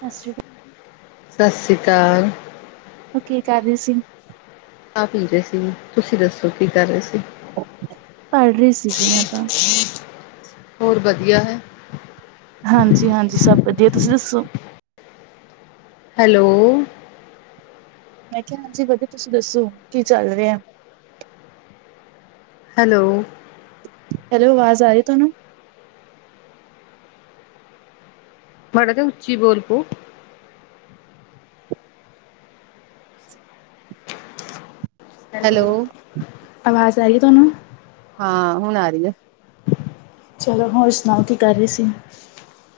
ਸਤਿ ਸ਼੍ਰੀ ਅਕਾਲ ਸਤਿ ਸ਼੍ਰੀ ਅਕਾਲ ਉਹ ਕੀ ਕਰ ਰਹੇ ਸੀ। ਚਾਹ ਪੀ ਰਹੇ ਸੀ ਤੁਸੀਂ ਦੱਸੋ ਕੀ ਕਰ ਰਹੇ ਸੀ। ਪੜ੍ਹ ਰਹੀ ਸੀ ਜੀ ਮੈਂ ਤਾਂ। ਹੋਰ ਵਧੀਆ ਹੈ। ਹਾਂਜੀ ਹਾਂਜੀ ਸਭ ਵਧੀਆ ਤੁਸੀਂ ਦੱਸੋ ਹੈਲੋ ਮੈਂ ਕਿਹਾ ਹਾਂਜੀ ਵਧੀਆ ਤੁਸੀਂ ਦੱਸੋ ਕੀ ਚੱਲ ਰਿਹਾ ਹੈਲੋ ਹੈਲੋ ਆਵਾਜ਼ ਆ ਰਹੀ ਤੁਹਾਨੂੰ ਮਾੜਾ ਤਾਂ ਉੱਚੀ ਬੋਲ ਪੋ [inaudible] ਹੈਲੋ, ਆਵਾਜ਼ ਆ ਰਹੀ ਹੈ ਤੁਹਾਨੂੰ ਹਾਂ ਹੁਣ ਆ ਰਹੀ ਹੈ। ਚਲੋ ਹੋਰ ਸੁਣਾਓ ਕੀ ਕਰ ਰਹੀ ਸੀ।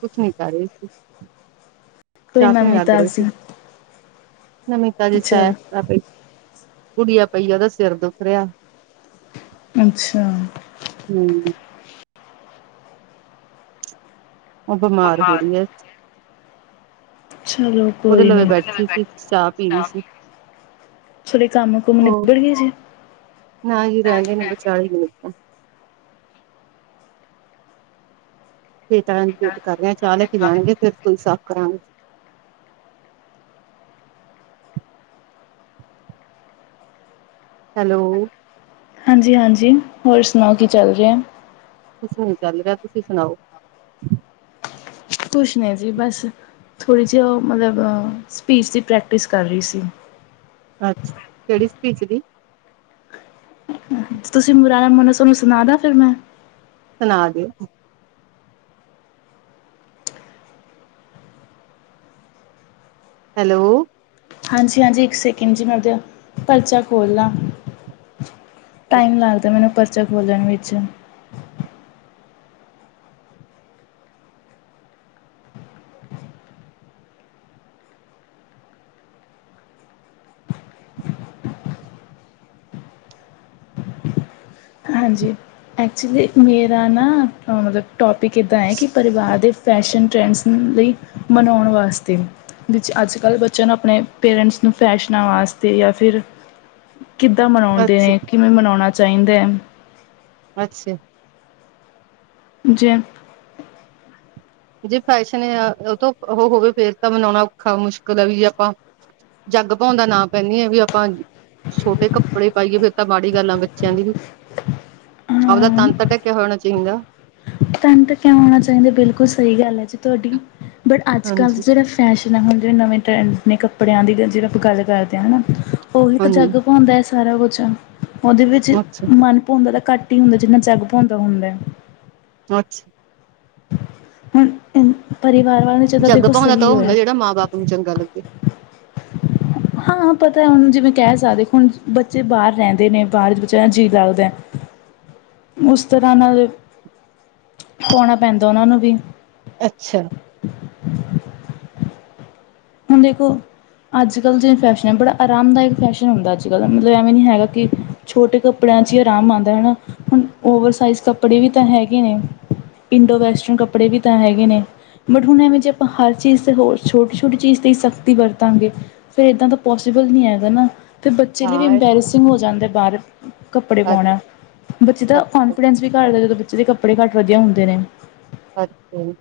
ਕੁਛ ਨੀ ਕਰ ਰਹੇ ਸੀ ਕੋਈ ਚਾਹ ਪੀਣ ਨਵੀਂ ਲੱਗ ਰਹੇ ਤਾਜ਼ੀ ਸੀ। ਨਮਿਤ ਕੇ ਸੈਰ ਚਲ ਕੁੜੀਆਂ ਪਈ ਉਹਦਾ ਸਿਰ ਦੁੱਖ ਰਿਹਾ ਅੱਛਾ। ਹੂ ਉਹ ਬਿਮਾਰ ਹੋ ਰਹਿ ਹੈ। ਚਲੋ ਉਹਦੇ ਕੋਈ ਲਵੇ ਨੀ ਬੈਠੀ ਸੀ, ਚਾਹ ਪੀ ਰਹੀ ਸੀ, ਥੋੜੇ ਕੰਮ ਕੁਮ ਹੋਰ ਨਿੱਬੜ ਗਏ ਜੇ ਨਾ ਹੀ ਰਹਿੰਦੇ ਨੇ ਵਿਚਾਲੇ ਹੀ ਰੋਕ ਤਾ ਵਿਚਾਰਾ ਵੇਟ ਕਰ ਰਿਹਾ ਚਾਰੇ ਧੀ ਆਣਗੀਆਂ ਫਿਰ ਕੋਈ ਸਾਫ ਕਰਾਂਗੇ। ਹੈਲੋ ਹਾਂਜੀ, ਹਾਂਜੀ ਹੋਰ ਸੁਣਾਓ ਕੀ ਚੱਲ ਰਿਹਾ? ਕੁਛ ਨੀ ਚੱਲ ਰਿਹਾ ਤੁਸੀਂ ਸੁਣਾਓ? ਕੁਛ ਨਹੀਂ ਜੀ ਬਸ ਥੋੜ੍ਹੀ ਜਿਹੀ ਉਹ ਮਤਲਬ ਸਪੀਚ ਦੀ ਪ੍ਰੈਕਟਿਸ ਕਰ ਰਹੀ ਸੀ। ਅੱਛਾ ਕਿਹੜੀ ਸਪੀਚ ਦੀ? ਤੁਸੀਂ ਬੁਰਾ ਨਾ ਮੰਨੋ ਤੁਹਾਨੂੰ ਸੁਣਾਦਾ ਫਿਰ ਮੈਂ? ਸੁਣਾ ਦਿਓ ਹੈਲੋ ਹਾਂਜੀ, ਹਾਂਜੀ ਇੱਕ ਸੈਕਿੰਡ ਜੀ ਮੈਂ ਆਪਦਾ ਪਰਚਾ ਖੋਲ੍ਹ ਲਾਂ। ਟਾਈਮ ਲੱਗਦਾ ਮੈਨੂੰ ਪਰਚਾ ਖੋਲਣ ਵਿੱਚ ਹਾਂਜੀ ਐਕਚੁਅਲੀ ਮੇਰਾ ਨਾ ਮਤਲਬ ਟੋਪਿਕ ਇੱਦਾਂ ਹੈ ਕਿ ਪਰਿਵਾਰ ਦੇ ਫੈਸ਼ਨ ਟਰੈਂਡਸ ਲਈ ਮਨਾਉਣ ਵਾਸਤੇ ਵਿੱਚ ਅੱਜ ਕੱਲ੍ਹ ਬੱਚਿਆਂ ਨੂੰ ਆਪਣੇ ਪੇਰੈਂਟਸ ਨੂੰ ਫੈਸ਼ਨਾਂ ਵਾਸਤੇ ਜਾਂ ਫਿਰ ਕਿੱਦਾਂ ਮਨਾਉਂਦੇ ਅੱਛਾ ਨੇ ਕਿਵੇਂ ਮਨਾਉਣਾ ਚਾਹੀਦਾ ਹੈ। ਅੱਛਾ ਜੇ ਜੇ ਫੈਸ਼ਨ ਆ ਉਹ ਤੋਂ ਉਹ ਹੋਵੇ ਫੇਰ ਤਾਂ ਮਨਾਉਣਾ ਔਖਾ ਮੁਸ਼ਕਿਲ ਆ ਵੀ ਜੇ ਆਪਾਂ ਜੱਗ ਭਾਉਂਦਾ ਨਾ ਪਹਿਣੀਏ ਵੀ ਆਪਾਂ ਛੋਟੇ ਕੱਪੜੇ ਪਾਈਏ ਫੇਰ ਤਾਂ ਮਾੜੀ ਗੱਲ ਆ ਬੱਚਿਆਂ ਦੀ ਵੀ ਆਪਦਾ ਤਨ ਤਾਂ ਢਕਿਆ ਹੋਇਆ ਹੋਣਾ ਚਾਹੀਦਾ। ਤਨ ਢੱਕਿਆ ਹੋਣਾ ਚਾਹੀਦਾ ਬਿਲਕੁਲ ਸਹੀ ਗੱਲ ਹੈ ਜੀ ਤੁਹਾਡੀ ਬਟ ਅੱਜ ਕੱਲ੍ਹ ਹਾਂਜੀ ਸਿਰਫ਼ ਫੈਸ਼ਨ ਹੈ ਹੁਣ ਜਿਵੇਂ ਨਵੇਂ ਟਰੈਂਡ ਨੇ ਕੱਪੜਿਆਂ ਦੀ ਜਿਹਵੇਂ ਆਪਾਂ ਗੱਲ ਕਰਦੇ ਹਾਂ ਹੈ ਨਾ ਉਹੀ ਇੱਕ ਹਾਂਜੀ ਜੱਗ ਭਾਉਂਦਾ ਸਾਰਾ ਕੁਛ ਉਹਦੇ ਵਿੱਚ ਅੱਛਾ ਮਨ ਭਾਉਂਦਾ ਤਾਂ ਘੱਟ ਘੱਟ ਹੀ ਹੁੰਦਾ ਜਿੰਨਾ ਜੱਗ ਭਾਉਂਦਾ ਹੁੰਦਾ ਹੈ। ਅੱਛਾ ਹੁਣ ਪਰਿਵਾਰ ਵਾਲਿਆਂ ਨੂੰ ਜਦੋਂ ਜੱਗ ਦੇਖੋ ਭਾਉਂਦਾ ਤਾਂ ਸਹੀ ਉਹ ਹੋਇਆ। ਹੁੰਦਾ ਜਿਹੜਾ ਮਾਂ ਬਾਪ ਨੂੰ ਚੰਗਾ ਲੱਗੇ ਹਾਂ ਪਤਾ ਹੁਣ ਜਿਵੇਂ ਕਹਿ ਸਕਦੇ ਹੁਣ ਬੱਚੇ ਬਾਹਰ ਰਹਿੰਦੇ ਨੇ ਬਾਹਰ ਬੱਚਿਆਂ ਦਾ ਜੀਅ ਲੱਗਦਾ। ਉਸ ਤਰ੍ਹਾਂ ਨਾਲ ਪਾਉਣਾ ਪੈਂਦਾ ਉਹਨਾਂ ਨੂੰ ਵੀ ਅੱਛਾ ਹੁਣ ਦੇਖੋ ਅੱਜ ਕੱਲ੍ਹ ਜਿਹੜਾ ਫੈਸ਼ਨ ਹੈ ਬੜਾ ਆਰਾਮਦਾਇਕ ਫੈਸ਼ਨ ਹੁੰਦਾ ਅੱਜ ਕੱਲ੍ਹ ਮਤਲਬ ਐਵੇਂ ਨਹੀਂ ਹੈਗਾ ਕਿ ਛੋਟੇ ਕੱਪੜਿਆਂ 'ਚ ਹੀ ਆਰਾਮ ਆਉਂਦਾ ਹੈ ਨਾ ਹੁਣ ਓਵਰਸਾਈਜ਼ ਕੱਪੜੇ ਵੀ ਤਾਂ ਹੈਗੇ ਨੇ ਇੰਡੋ ਵੈਸਟਰਨ ਕੱਪੜੇ ਵੀ ਤਾਂ ਹੈਗੇ ਨੇ ਬਟ ਹੁਣ ਐਵੇਂ ਜੇ ਆਪਾਂ ਹਰ ਚੀਜ਼ ਹੋਛ ਹੋਛ। ਛੋਟੀ ਚੀਜ਼ 'ਤੇ ਹੀ ਸਖ਼ਤੀ ਵਰਤਾਂਗੇ ਫਿਰ ਇੱਦਾਂ ਤਾਂ ਪੋਸੀਬਲ ਨਹੀਂ ਹੈਗਾ ਨਾ ਅਤੇ ਬੱਚੇ ਲਈ ਵੀ ਹਾਂ ਇੰਬੈਰਸ ਹੋ ਜਾਂਦਾ ਬਾਹਰ ਕੱਪੜੇ ਅੱਛਾ ਪਾਉਣਾ ਬੱਚੇ ਦਾ ਅੱਛਾ ਕੋਂਨਫੀਡੈਂਸ ਵੀ ਘੱਟਦਾ ਜਦੋਂ ਜਿਦੇ ਕੱਪੜੇ ਘੱਟ ਵਧੀਆ ਹੁੰਦੇ ਨੇ ਅੱਛਾ ਜੀ।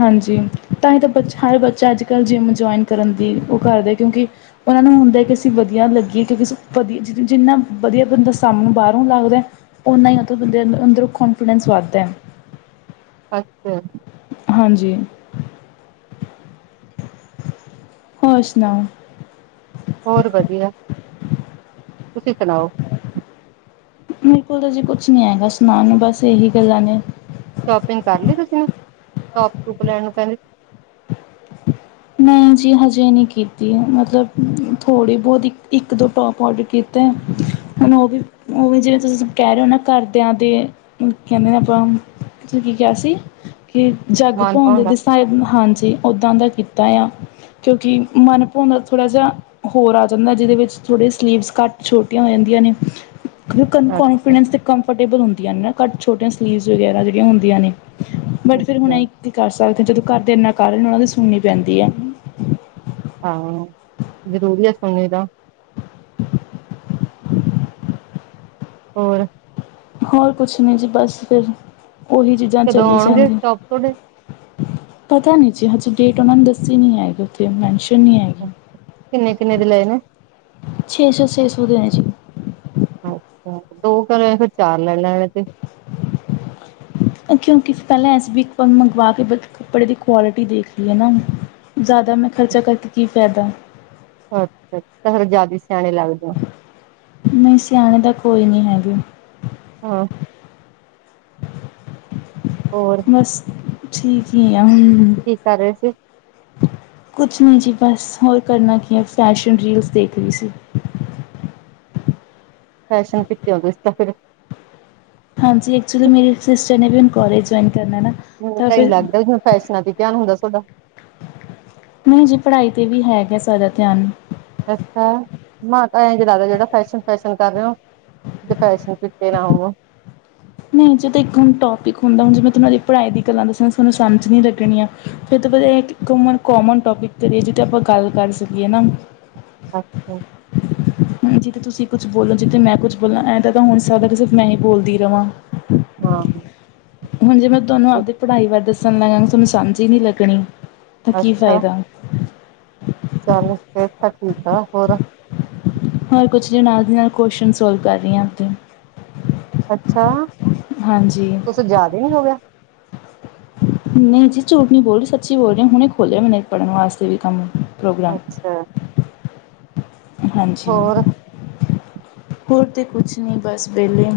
ਹਾਂਜੀ ਤਾਂ ਹੀ ਤਾਂ ਆਪਾਂ ਹਰ ਬੱਚੇ ਚ ਅੱਜ ਕੱਲ੍ਹ ਜਿੰਮ ਜੁਆਇਨ ਕਰਨ ਦੀ ਉਹ ਕਰਦੇ ਕਿਉਂਕਿ ਉਹਨਾਂ ਨੂੰ ਹੁੰਦਾ ਕਿ ਅਸੀਂ ਵਧੀਆ ਲੱਗੀਏ ਕਿਉਂਕਿਂ ਵਧੀਆ ਜ ਜਿੰਨਾ ਵਧੀਆ ਬੰਦਾ ਸਬ ਨੂੰ ਬਾਹਰੋਂ ਲੱਗਦਾ ਓਨਾ ਹੀ ਉਹਦਾ ਬੰਦੇ ਅੰ ਅੰਦਰੋਂ ਕੋਂਨਫੀਡੈਂਸ ਵੱਧਦਾ ਹੈ। ਅੱਛਾ। ਹਾਂਜੀ ਹੋਰ ਸੁਣਾਓ ਹੋਰ ਵਧੀਆ ਤੁਸੀਂ ਸੁਣਾਓ ਮੇਰੇ ਕੋਲ ਤਾਂ ਜੀ ਕੁਛ ਨੀ ਹੈਗਾ ਸੁਣਾਉਣ ਨੂੰ ਬਸ ਇਹੀ ਗੱਲਾਂ ਨੇ ਸ਼ੋਪਿੰਗ ਕਰ ਲੀ ਤੁਸੀਂ ਟੋਪ ਟੂਪ ਲੈਣ ਨੂੰ ਕਹਿੰਦੇ ਮੈਂ ਜੀ ਹਜੇ ਨਹੀਂ ਕੀਤੀ ਮਤਲਬ ਥੋੜ੍ਹੀ ਬਹੁਤ ਇੱਕ ਇੱਕ ਦੋ ਟੋਪ ਔਡਰ ਕੀਤੀ ਤੇ ਹੁਣ ਉਹ ਵੀ ਉਹ ਵੀ ਜਿਵੇਂ ਤੁਸੀਂ ਕਹਿ ਰਹੇ ਹੋ ਨਾ ਘਰਦਿਆਂ ਦੇ ਕਹਿੰਦੇ ਨੇ ਆਪਾਂ ਕੀ ਕਿਹਾ ਸੀ ਕਿ ਜਗ ਮਨ ਭੋਦੇ ਭਾਉਂਦਾ ਤੇ ਸਾਹਿਬ ਹਾਂਜੀ ਉਓਦਾਂ ਦਾ ਕੀਤਾ ਤਾਂ ਆ ਕਿਉਂਕਿ ਮਨ ਭਉਂਦਾ ਥੋੜ੍ਹਾ ਜਿਹਾ ਹੋਰ ਆ ਜਾਂਦਾ ਜਿਹਦੇ ਵਿੱਚ ਥੋੜ੍ਹੇ ਸਲੀਵਸ ਘੱਟ ਛੋਟੀਆਂ ਹੋ ਜਾਂਦੀਆਂ ਨੇ ਕਿ ਅੱਛਾ ਕੋਂਨਫੀਡੈਂਸ ਅਤੇ ਕੰਫਰਟੇਬਲ ਹੁੰਦੀਆਂ ਨੇ ਨਾ ਘੱਟ ਛੋਟੀਆਂ ਸਲੀਵਸ ਵਗੈਰਾ ਜਿਹੜੀਆਂ ਹੁੰਦੀਆਂ ਨੇ ਬਟ ਫਿਰ ਹੁਣ ਅੱਛਾ ਇਂ ਕੀ ਕਰ ਸਕਦੇ ਹ ਜਦੋਂ ਘਰ ਦੇ ਇੰਨਾ ਕਾਰਨ ਉਹਨਾਂ ਦੀ ਸੁਣਨੀ ਪੈਂਦੀ ਹੈ ਹਾਂ ਜ਼ਰੂਰੀ ਆ ਸੁਣਣੀ ਦਾ ਹੋਰ ਹੋਰ ਕੁਛ ਨਹੀਂ ਜੀ ਬਸ ਫਿਰ ਉਹੀ ਚੀਜ਼ਾਂ ਕਦੋਂ ਚੱਲ ਆਉਣਗੇ ਜਾਣਗੇ ਟੋਪ ਤੁਹਾਡੇ ਪਤਾ ਨਹੀਂ ਜੀ ਹਜੇ ਡੇਟ ਉਹਨਾਂ ਨੇ ਦੱਸੀ ਨਹੀਂ ਹੈਗੀ ਉੱਥੇ ਮੈਨਸ਼ਨ ਨਹੀਂ ਹੈਗੀ ਕਿੰਨੇ ਕਿੰਨੇ ਦੇ ਲਏ ਨੇ ਛੇਸੋ ਛੇਸੋ ਦੇ ਆਏ ਜੀ ਅੱਛਾ ਦੋ ਘ ਫਿਰ ਚਾਰ ਲੈ ਲੈਣੇ ਤੇ [unintelligible] ਕਿਉਂਕਿ ਪਹਿਲਾਂ ਐਸੀ ਵੀਕ਼ ਇੱਕ ਵਾਰ ਮੰਗਵਾ ਕੇ ਬ ਕੱਪੜੇ ਦੀ ਕੁਆਲਿਟੀ ਦੇਖ ਲਈਏ ਨਾ ਜ਼ਿਆਦਾ ਮੈਂ ਖਰਚਾ ਕਰਕੇ ਕੀ ਫੈਦਾ ਅੱਛਾ ਤਾਂ ਫਿਰ ਜ਼ਿਆਦਾ ਸਿਆਣੇ ਲੱਗ ਜਾਓ ਨਹੀਂ ਸਿਆਣੇ ਦਾ ਕੋਈ ਨਹੀਂ ਹੈਗੇ ਹਾਂ ਹੋਰ ਬਸ ਠੀਕ ਹੀ ਆ ਹਮ ਕੀ ਕਰ ਰਹੇ ਸੀ ਕੁਛ ਨਹੀਂ ਜੀ ਬਸ ਹੋਰ ਕਰਨਾ ਕੀ ਹੈ ਫੈਸ਼ਨ ਰੀਲਸ ਦੇਖ ਰਹੀ ਸੀ ਫੈਸ਼ਨ ਕਿਤੇ ਹੋਦੇ ਸੀ ਤਾਂ ਫਿਰ ਹਾਂਜੀ ਐਕਚੁਲੀ ਮੇਰੀ ਸਿਸਟਰ ਨੇ ਵੀ ਹੁਣ ਕੋਲੇਜ ਜੁਆਇਨ ਕਰਨਾ ਨਾ ਹਮ ਤਾਂ ਤਾਂਇ ਫਿਰ ਲੱਗਦਾ ਹੁਣ ਫੈਸ਼ਨਾਂ ਤੇ ਧਿਆਨ ਹੁੰਦਾ ਤੁਹਾਡਾ ਨਹੀਂ ਜੀ ਪੜ੍ਹਾਈ ਤੇ ਵੀ ਹੈਗਾ ਸਾਰਾ ਧਿਆਨ ਅੱਛਾ ਮਾਂ ਤਾਂ ਐਂਜ ਲਗਦਾ ਜਿਹੜਾ ਫੈਸ਼ਨ ਫੈਸ਼ਨ ਕਰ ਰਹੇ ਹੋ ਫੈਸ਼ਨ ਦਿੱਤੇ ਨਾ ਉਹ ਨਹੀਂ ਜੇ ਤਾਂ ਇੱਕ ਹੁਣ ਟੋਪਿਕ ਹੁੰਦਾ ਹੁਣ ਜਿਵੇੈਂ ਤੁ ਉਹਨਾਂ ਦੀ ਪੜ੍ਹਾਈ ਦੀ ਗੱਲਾਂ ਦੱਸੀਆਂ ਤੁਾਨੂੰ ਸਮਝ ਨਹੀਂ ਲੱਗਣੀਆਂ ਫਿਰ ਤੋਂ ਪਤਾ ਇਹ ਕਿ ਇੱਕ ਕੋਮਨ ਟੋਪਿਕ ਕਰੀਏ ਜਿਤੇ ਆਪਾਂ ਗੱਲ ਕਰ ਸਕੀਏ ਨਾ ਅੱਛਾ ਜਿੱਥੇ ਤੁਸੀਂ ਕੁਛ ਬੋਲੋ ਜਿੱਥੇ ਮੈਂ ਕੁਛ ਬੋਲਾਂ ਐਦ ਤਾਂ ਹੋ ਨਹੀਂ ਸਕਦਾ ਕਿ ਸਿਰਫ ਮੈਂ ਹੀ ਬੋਲਦੀ ਰਵਾਂ ਹਾਂ ਹੁਣ ਜੇ ਮੈਂ ਤੁਹਾਨੂੰ ਆਪਦੀ ਪੜ੍ਹਾਈ ਬਾਰੇ ਦੱਸਣ ਲੱਗਾਂਗੀ ਤੁਹਾਨੂੰ ਸਮਾਂਝ ਹੀ ਨਹੀਂ ਲੱਗਣੀ ਤਾਂ ਕੀ ਅੱਛਾ ਫਾਇਦਾ ਚੱਲ ਫੇਰ ਤਾਂ ਠੀਕ ਆ ਹੋਰ ਹੋਰ ਕੁਛ ਜਿ ਨਾਲ ਦੀ ਨਾਲ ਕੁਸ਼ਚਨ ਸੋਲਵ ਕਰ ਰਹੀ ਹਾਂ ਉੱ ਅਤੇ ਅੱਛਾ, ਕੁਛ ਜ਼ਿਆਦੇ ਨੀ ਹੋ ਗਿਆ- ਨਹੀਂ ਜੀ, ਝੂਠ ਨੀ ਬੋਲ ਰਹੀ, ਸੱਚੀ ਬੋਲ ਰਹੀ ਹੁਣ ਇਹ ਖੋਲਿਆ ਮੈ ਪੜ੍ਹਨ ਵਾਸਤੇ ਵੀ ਕੰਮ! ਪ੍ਰੋਗਰਾਮ ਅੱਛਾ- ਹਾਂਜੀ, ਹੋਰ ਹੋਰ ਤੇ ਕੁਛ ਨਹੀਂ, ਬਸ ਵਿਹਲੇ-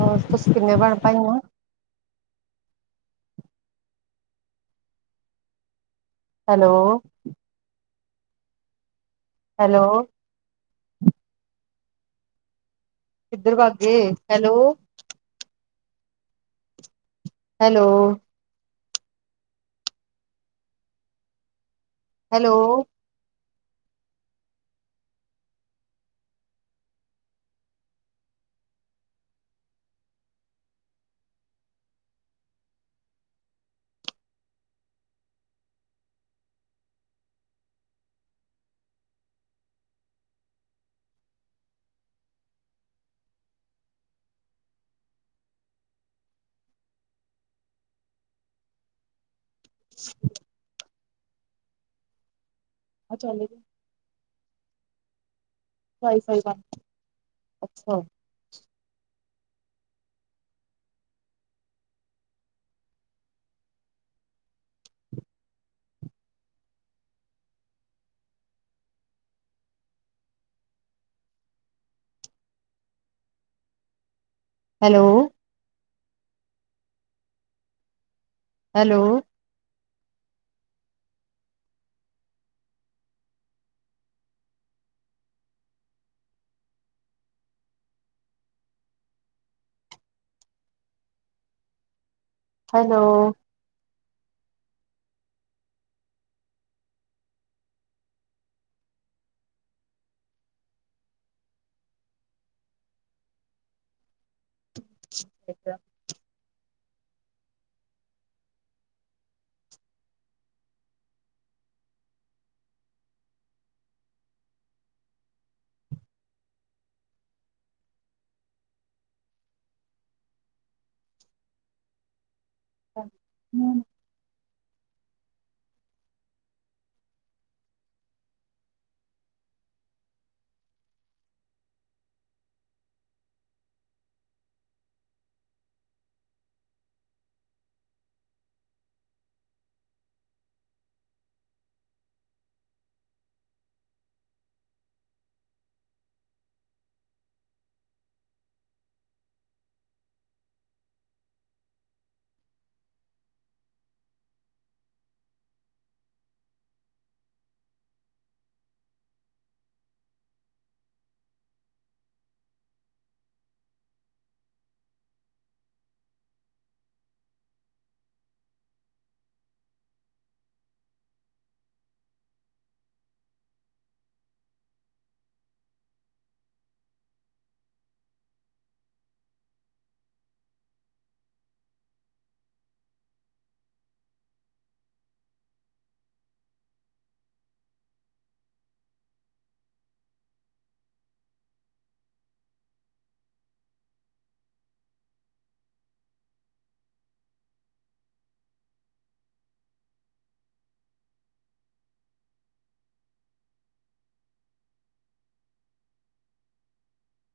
ਹੋਰ ਤੁਸੀਂ ਕਿੰਨੇ ਭੈਣ ਭਾਈਆਂ- ਹੈਲੋ- ਹੈਲੋ- ਕਿੱਧਰ ਵਗਗੇ, ਹੈਲੋ ਹੈਲੋ- ਹੈਲੋ - [inaudible] ਆ ਚਲੇ- ਵਾਈ ਫਾਈ ਦਾ, ਅੱਛਾ- ਹੈਲੋ- ਹੈਲੋ ਹੈਲੋ ਅ ਅੱਛਾ ਹ ਹਮ